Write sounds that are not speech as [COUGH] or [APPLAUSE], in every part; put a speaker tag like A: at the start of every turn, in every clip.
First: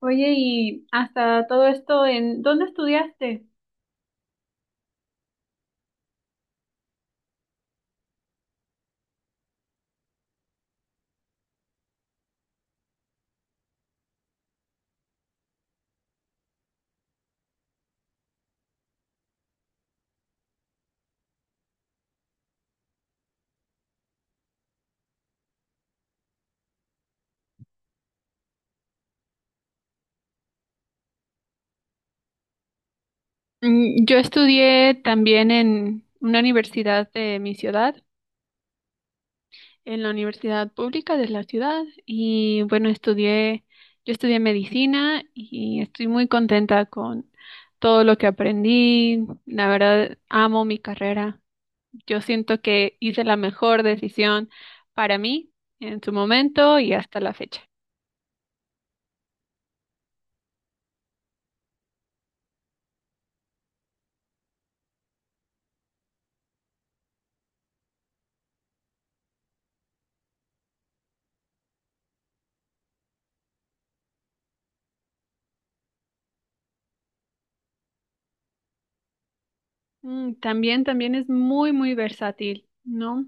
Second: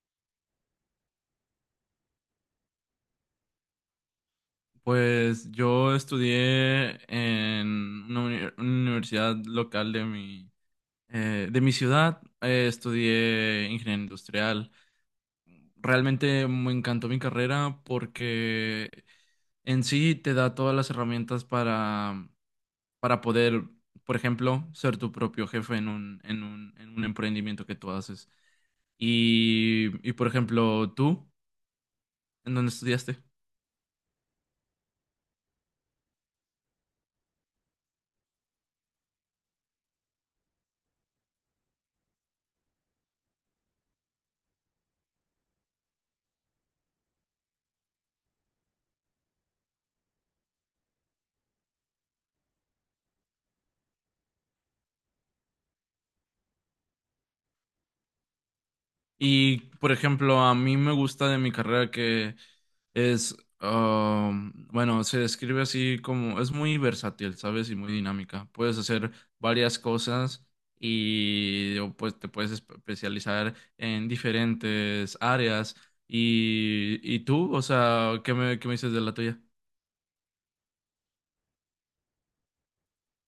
A: Oye, y hasta todo esto, ¿en dónde estudiaste?
B: Pues yo estudié en una universidad local de mi ciudad. Estudié ingeniería industrial. Realmente me encantó mi carrera porque en sí te da todas las herramientas para poder, por ejemplo, ser tu propio jefe en un emprendimiento que tú haces. Y, por ejemplo, tú, ¿en dónde estudiaste?
A: Yo estudié también en una universidad de mi ciudad, en la universidad pública de la ciudad, y bueno, estudié, yo estudié medicina y estoy muy contenta con todo lo que aprendí. La verdad, amo mi carrera. Yo siento que hice la mejor decisión para mí en su momento y hasta la fecha.
B: Y, por ejemplo, a mí me gusta de mi carrera que es, bueno, se describe así como, es muy versátil, ¿sabes? Y muy dinámica. Puedes hacer varias cosas y pues te puedes especializar en diferentes áreas. Y, tú, o sea, ¿qué me dices de la tuya?
A: También, también es muy, muy versátil, ¿no?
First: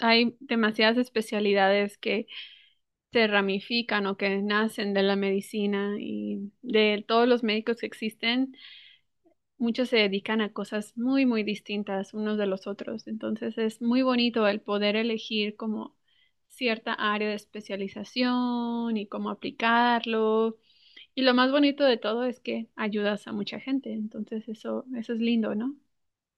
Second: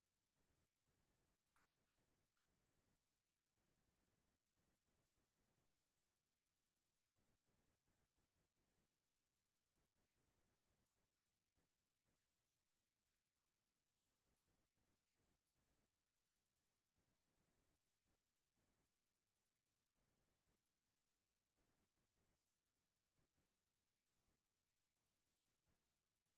A: Hay demasiadas especialidades que se ramifican o que nacen de la medicina y de todos los médicos que existen, muchos se dedican a cosas muy, muy distintas unos de los otros. Entonces es muy bonito el poder elegir como cierta área de especialización y cómo aplicarlo. Y lo más bonito de todo es que ayudas a mucha gente. Entonces eso es lindo, ¿no?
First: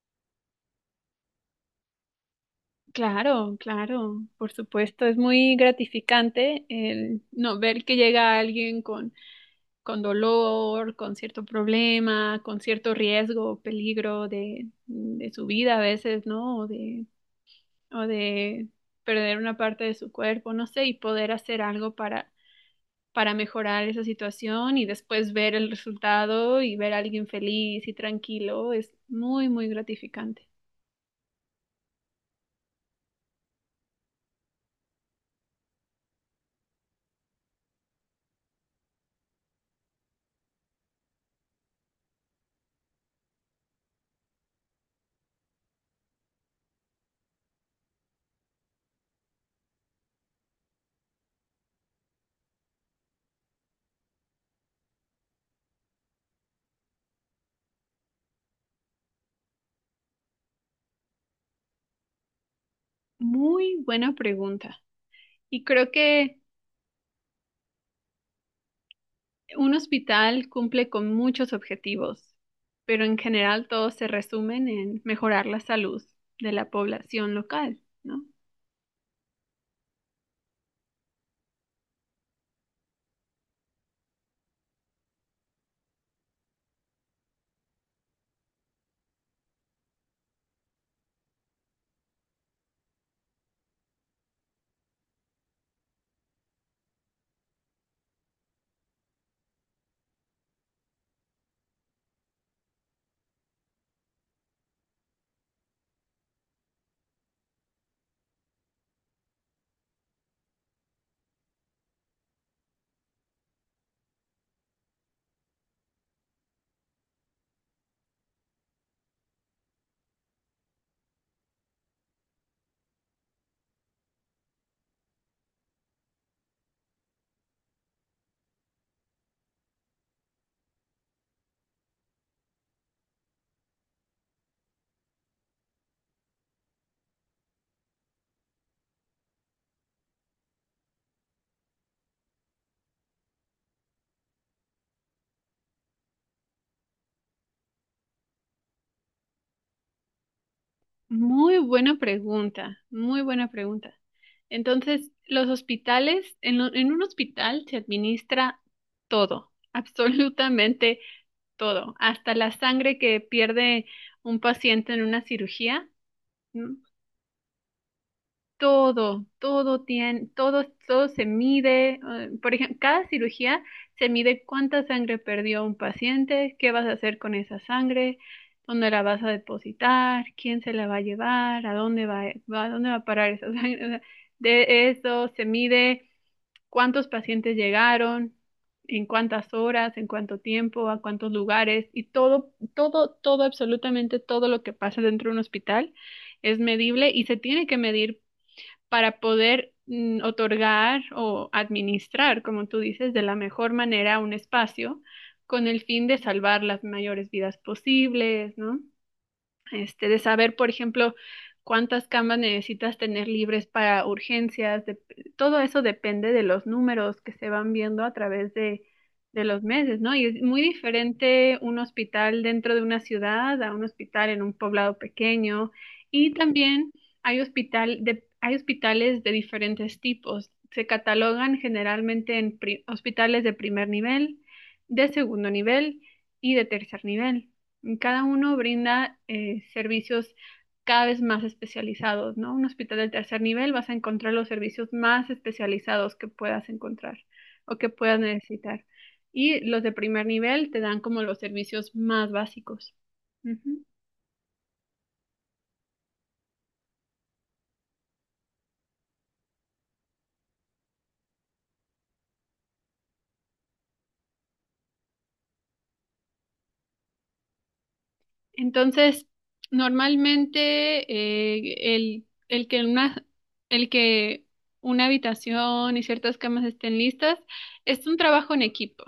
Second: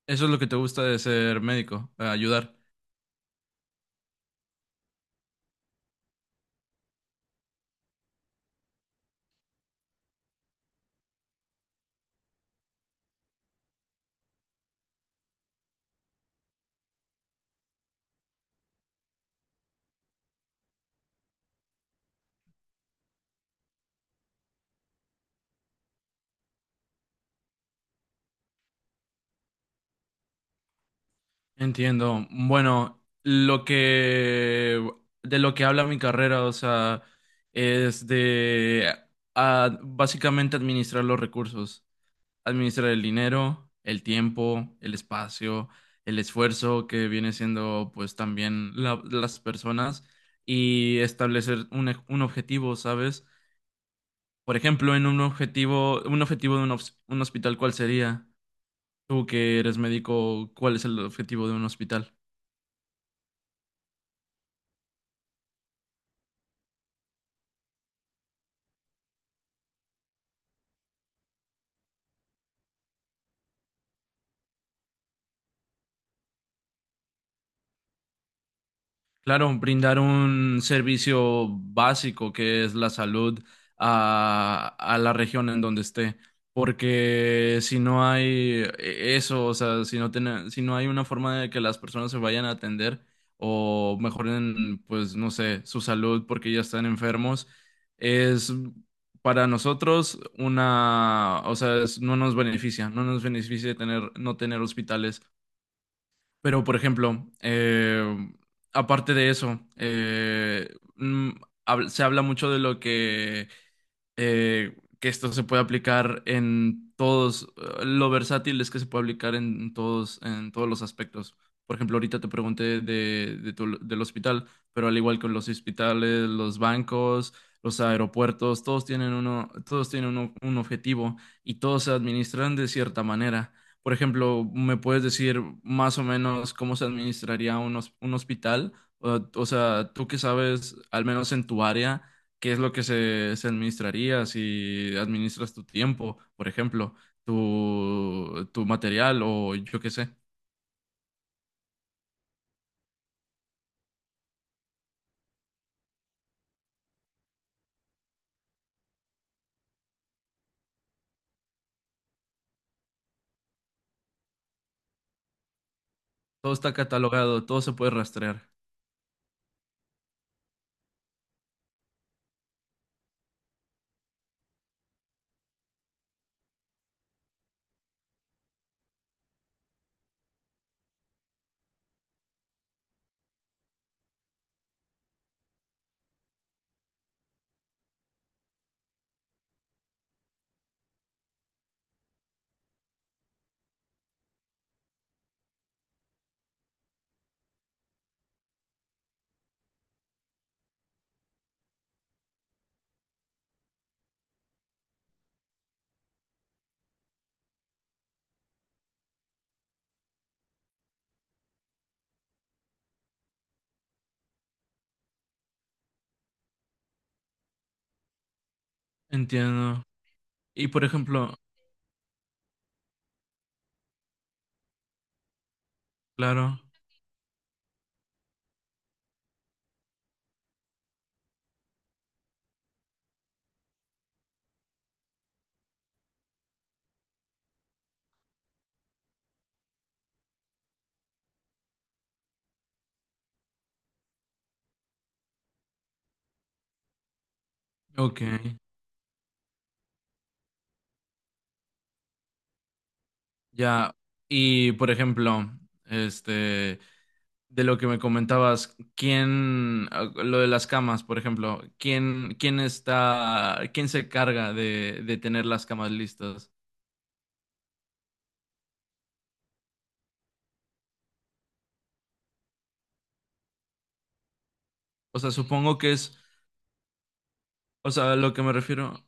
B: Eso es lo que te gusta de ser médico, ayudar.
A: Claro, claro, por supuesto, es muy gratificante el no ver que llega alguien con dolor, con cierto problema, con cierto riesgo, peligro de su vida a veces, ¿no? O de perder una parte de su cuerpo, no sé, y poder hacer algo para mejorar esa situación y después ver el resultado y ver a alguien feliz y tranquilo es muy, muy gratificante.
B: Entiendo. Bueno, lo que de lo que habla mi carrera, o sea, es de básicamente administrar los recursos, administrar el dinero, el tiempo, el espacio, el esfuerzo que viene siendo pues también las personas y establecer un objetivo, ¿sabes? Por ejemplo, en un objetivo de un hospital, ¿cuál sería? Tú que eres médico, ¿cuál es el objetivo de un hospital?
A: Muy buena pregunta. Y creo que un hospital cumple con muchos objetivos, pero en general todos se resumen en mejorar la salud de la población local, ¿no?
B: Claro, brindar un servicio básico que es la salud a la región en donde esté, porque si no hay eso, o sea, si no hay una forma de que las personas se vayan a atender o mejoren, pues no sé, su salud porque ya están enfermos, es para nosotros o sea, no nos beneficia, no tener hospitales. Pero, por ejemplo, aparte de eso, mm, se habla mucho de lo que esto se puede aplicar en todos, lo versátil es que se puede aplicar en todos los aspectos. Por ejemplo, ahorita te pregunté del hospital, pero al igual que los hospitales, los bancos, los aeropuertos, todos tienen un objetivo y todos se administran de cierta manera. Por ejemplo, ¿me puedes decir más o menos cómo se administraría un hospital? O sea, tú que sabes, al menos en tu área qué es lo que se administraría si administras tu tiempo, por ejemplo, tu material o yo qué sé.
A: Muy buena pregunta, muy buena pregunta. Entonces, los hospitales, en un hospital se administra todo, [LAUGHS] absolutamente todo, hasta la sangre que pierde un paciente en una cirugía,
B: Todo está
A: ¿no?
B: catalogado, todo se puede rastrear.
A: Todo, todo tiene, todo, todo se mide. Por ejemplo, cada cirugía se mide cuánta sangre perdió un paciente, qué vas a hacer con esa sangre, dónde la vas a depositar, quién se la va a llevar, a dónde va, a dónde va a parar esa [LAUGHS] sangre. O sea, de eso se mide cuántos pacientes llegaron, en cuántas horas, en cuánto tiempo, a cuántos lugares y todo, todo, todo, absolutamente todo lo que pasa dentro de un hospital es medible y se tiene que medir para poder otorgar o administrar, como tú dices, de la mejor manera un espacio con el fin de salvar las mayores vidas posibles, ¿no? Este, de saber, por ejemplo, cuántas camas necesitas tener libres para urgencias, todo eso depende de los números que se van viendo a través de los
B: Entiendo.
A: meses, ¿no? Y es muy
B: Y por ejemplo,
A: diferente un hospital dentro de una ciudad a un hospital en un poblado pequeño. Y
B: claro,
A: también hay hospitales de diferentes tipos. Se catalogan generalmente en hospitales de primer nivel, de segundo nivel y de tercer nivel. Cada uno brinda servicios cada vez más especializados, ¿no? Un hospital del tercer nivel vas a encontrar los servicios más especializados que puedas encontrar o que puedas
B: ok,
A: necesitar. Y los de primer nivel te dan como los servicios más básicos. Ujú.
B: ya. Y por ejemplo, este, de lo que me comentabas, lo de las camas, por ejemplo, ¿quién está, quién se carga de tener las camas listas?
A: Entonces, normalmente eh, el, el que una, el que una
B: O sea, supongo que
A: habitación y
B: es.
A: ciertas camas estén listas
B: O
A: es
B: sea,
A: un trabajo en equipo.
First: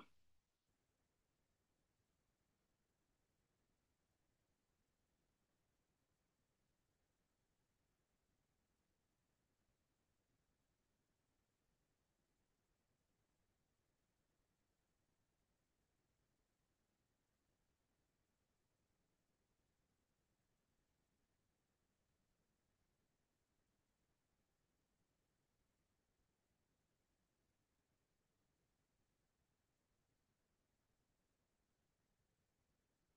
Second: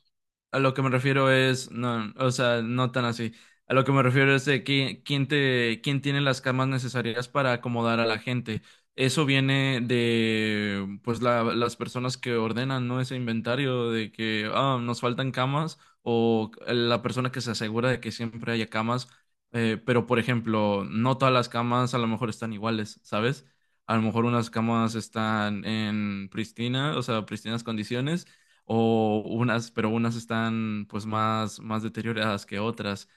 B: a lo que me refiero es, no, o sea, no tan así. A lo que me refiero es de quién tiene las camas necesarias para acomodar a la gente. Eso viene de, pues, las personas que ordenan, ¿no? Ese inventario de que, ah, nos faltan camas o la persona que se asegura de que siempre haya camas. Pero, por ejemplo, no todas las camas a lo mejor están iguales, ¿sabes? A lo mejor unas camas están en pristina, o sea, pristinas condiciones o unas, pero unas están pues más, más deterioradas que otras.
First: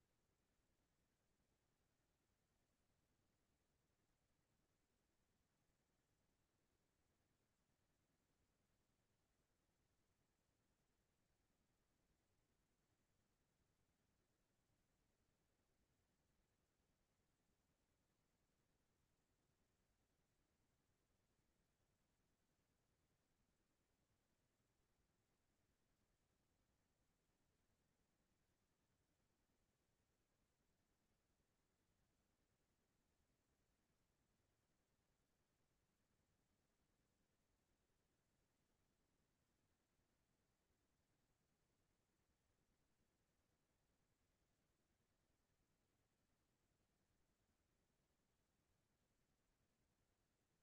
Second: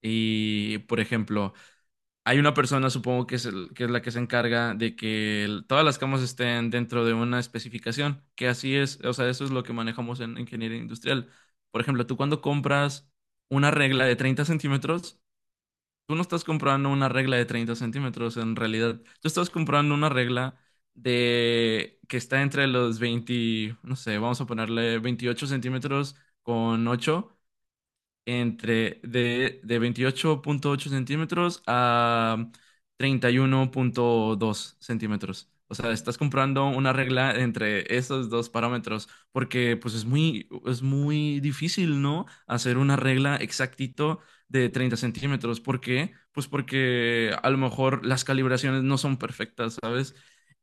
B: Y, por ejemplo, hay una persona, supongo que es, que es la que se encarga de que todas las camas estén dentro de una especificación, que así es, o sea, eso es lo que manejamos en ingeniería industrial. Por ejemplo, tú cuando compras una regla de 30 centímetros. Tú no estás comprando una regla de 30 centímetros, en realidad. Tú estás comprando una regla de que está entre los 20, no sé, vamos a ponerle 28 centímetros con 8 entre de 28.8 centímetros a 31.2 centímetros. O sea, estás comprando una regla entre esos dos parámetros, porque pues es muy difícil, ¿no? Hacer una regla exactito de 30 centímetros. ¿Por qué? Pues porque a lo mejor las calibraciones no son perfectas, ¿sabes?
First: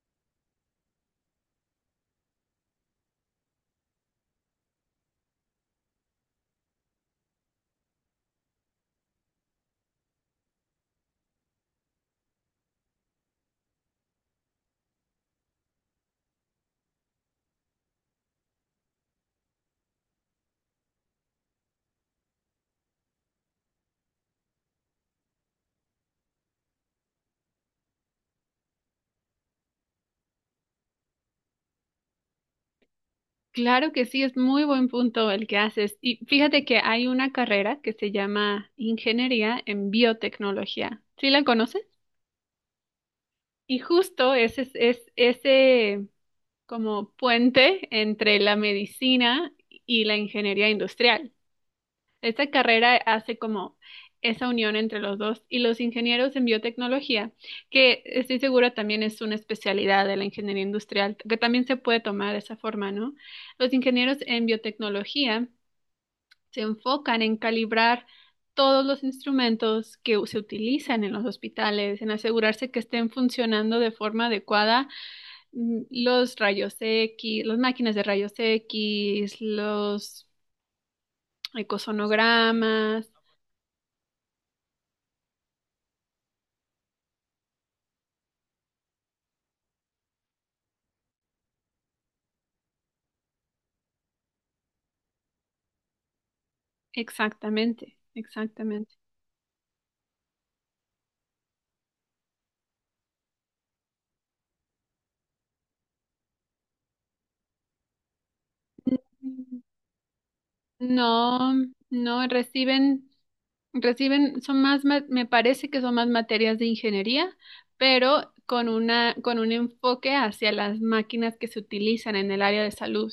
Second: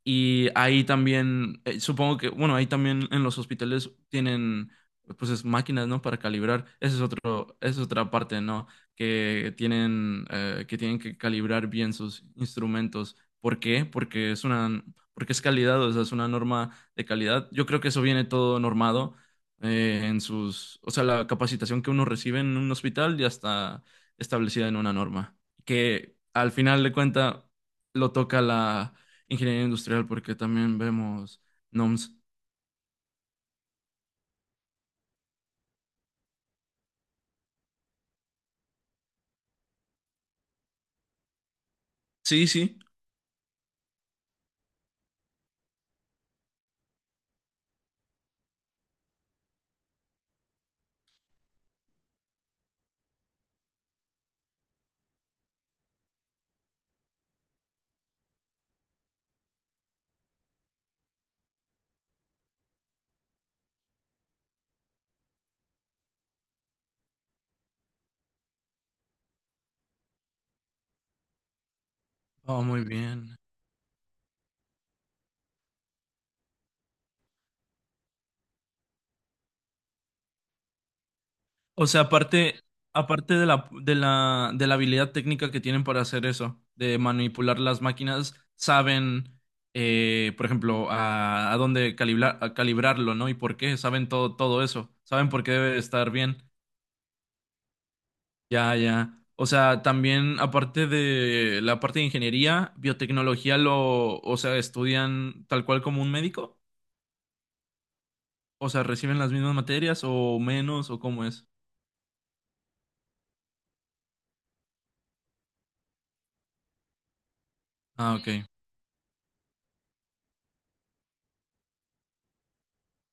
B: Y ahí también, supongo que, bueno, ahí también en los hospitales tienen pues es máquinas, ¿no? Para calibrar. Esa es otro, esa es otra parte, ¿no? Que tienen, que tienen que calibrar bien sus instrumentos. ¿Por qué? Porque es una, porque es calidad, o sea, es una norma de calidad. Yo creo que eso viene todo normado en sus, o sea, la capacitación que uno recibe en un hospital ya está establecida en una norma. Que al final de cuenta lo toca la ingeniería industrial porque también vemos NOMS.
A: Claro que sí, es muy buen punto el que haces. Y fíjate que hay una carrera que se llama Ingeniería en Biotecnología. ¿Sí la conoces?
B: Sí, sí.
A: Y justo ese es ese como puente entre la medicina y la ingeniería industrial. Esta carrera hace como esa unión entre los dos y los ingenieros en biotecnología, que estoy segura también es una especialidad de la ingeniería industrial, que también se puede tomar de esa forma, ¿no? Los ingenieros en biotecnología se enfocan en calibrar todos los instrumentos que se utilizan en los hospitales, en
B: Oh,
A: asegurarse que
B: muy
A: estén
B: bien.
A: funcionando de forma adecuada, los rayos X, las máquinas de rayos X, los
B: O sea, aparte,
A: ecosonogramas,
B: aparte de la, de la, de la habilidad técnica que tienen para hacer eso, de manipular las máquinas, saben, por ejemplo, a dónde calibrar, a calibrarlo, ¿no? Y por qué, saben todo, todo eso, saben por qué debe estar bien.
A: exactamente,
B: Ya,
A: exactamente.
B: ya. O sea, también aparte de la parte de ingeniería, biotecnología lo, o sea, estudian tal cual como un médico. O sea, reciben las mismas materias o menos o cómo es.
A: No, no, reciben, reciben, son más, me parece que son más materias de ingeniería,
B: Ah,
A: pero
B: ok.
A: con una, con un enfoque hacia las máquinas que se utilizan en el área de salud,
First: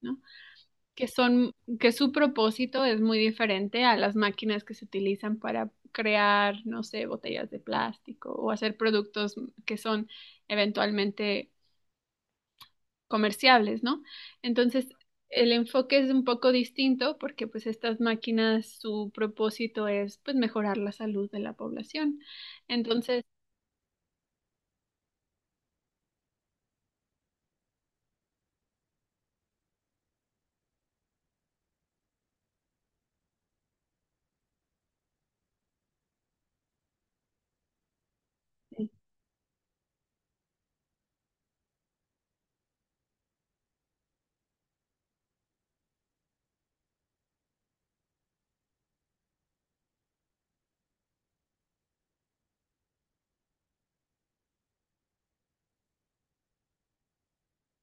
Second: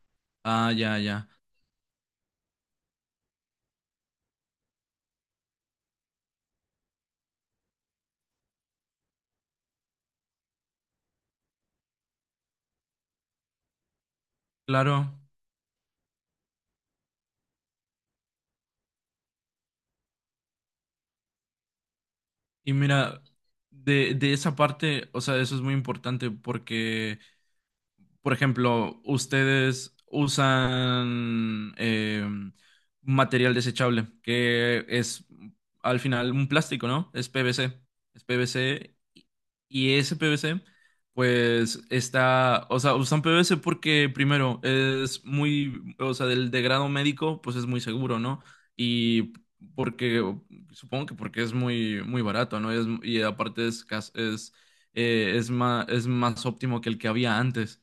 A: ¿no?
B: Ah, ya,
A: Que
B: ya.
A: son, que su propósito es muy diferente a las máquinas que se utilizan para crear, no sé, botellas de plástico o hacer productos que son eventualmente comerciables, ¿no? Entonces,
B: Claro.
A: el enfoque es un poco distinto porque pues estas máquinas, su propósito es pues mejorar la salud de la población.
B: Y mira,
A: Entonces,
B: de esa parte, o sea, eso es muy importante porque por ejemplo, ustedes usan material desechable, que es al final un plástico, ¿no? Es PVC. Es
A: sí,
B: PVC y ese PVC, pues está, o sea, usan PVC porque primero es muy, o sea, del de grado médico, pues es muy seguro, ¿no? Y porque, supongo que porque es muy, muy barato, ¿no? Y aparte es, cas- es más óptimo que el que había antes.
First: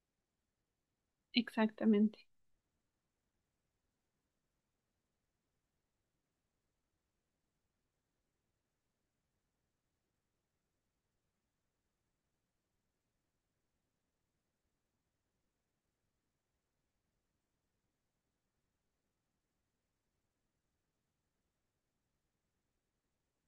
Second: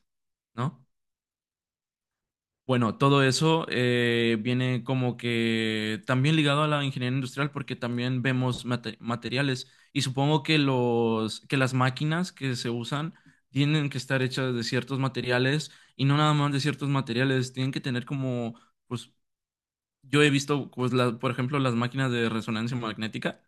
B: ¿No?
A: exactamente.
B: Bueno, todo eso viene como que también ligado a la ingeniería industrial porque también vemos materiales y supongo que los que las máquinas que se usan tienen que estar hechas de ciertos materiales y no nada más de ciertos materiales, tienen que tener como pues yo he visto pues por ejemplo las máquinas de resonancia magnética.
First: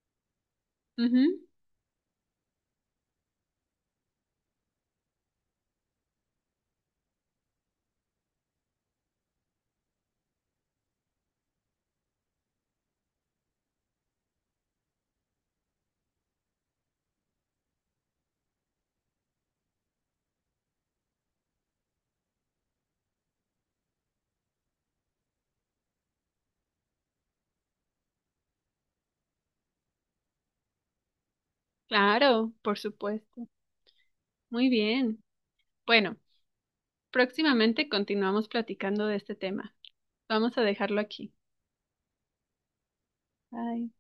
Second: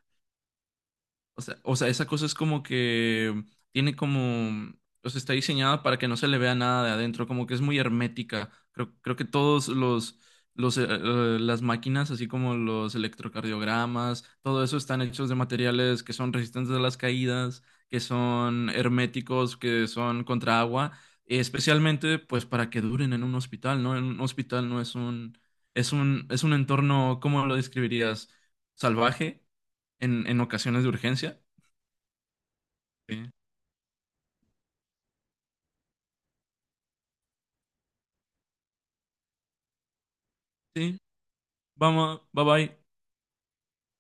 A: Ujú,
B: O sea, esa cosa es como que tiene como, o sea, está diseñada para que no se le vea nada de adentro, como que es muy hermética. Creo que las máquinas, así como los electrocardiogramas, todo eso están hechos de materiales que son resistentes a las caídas, que son herméticos, que son contra agua, especialmente pues para que duren en un hospital, ¿no? En un hospital no es un, es un entorno, ¿cómo lo describirías? Salvaje en, ocasiones de urgencia.
A: claro, por
B: Sí,
A: supuesto. Muy bien. Bueno, próximamente continuamos platicando de este tema. Vamos a
B: sí,
A: dejarlo aquí.
B: vamos, bye bye.
A: Bye.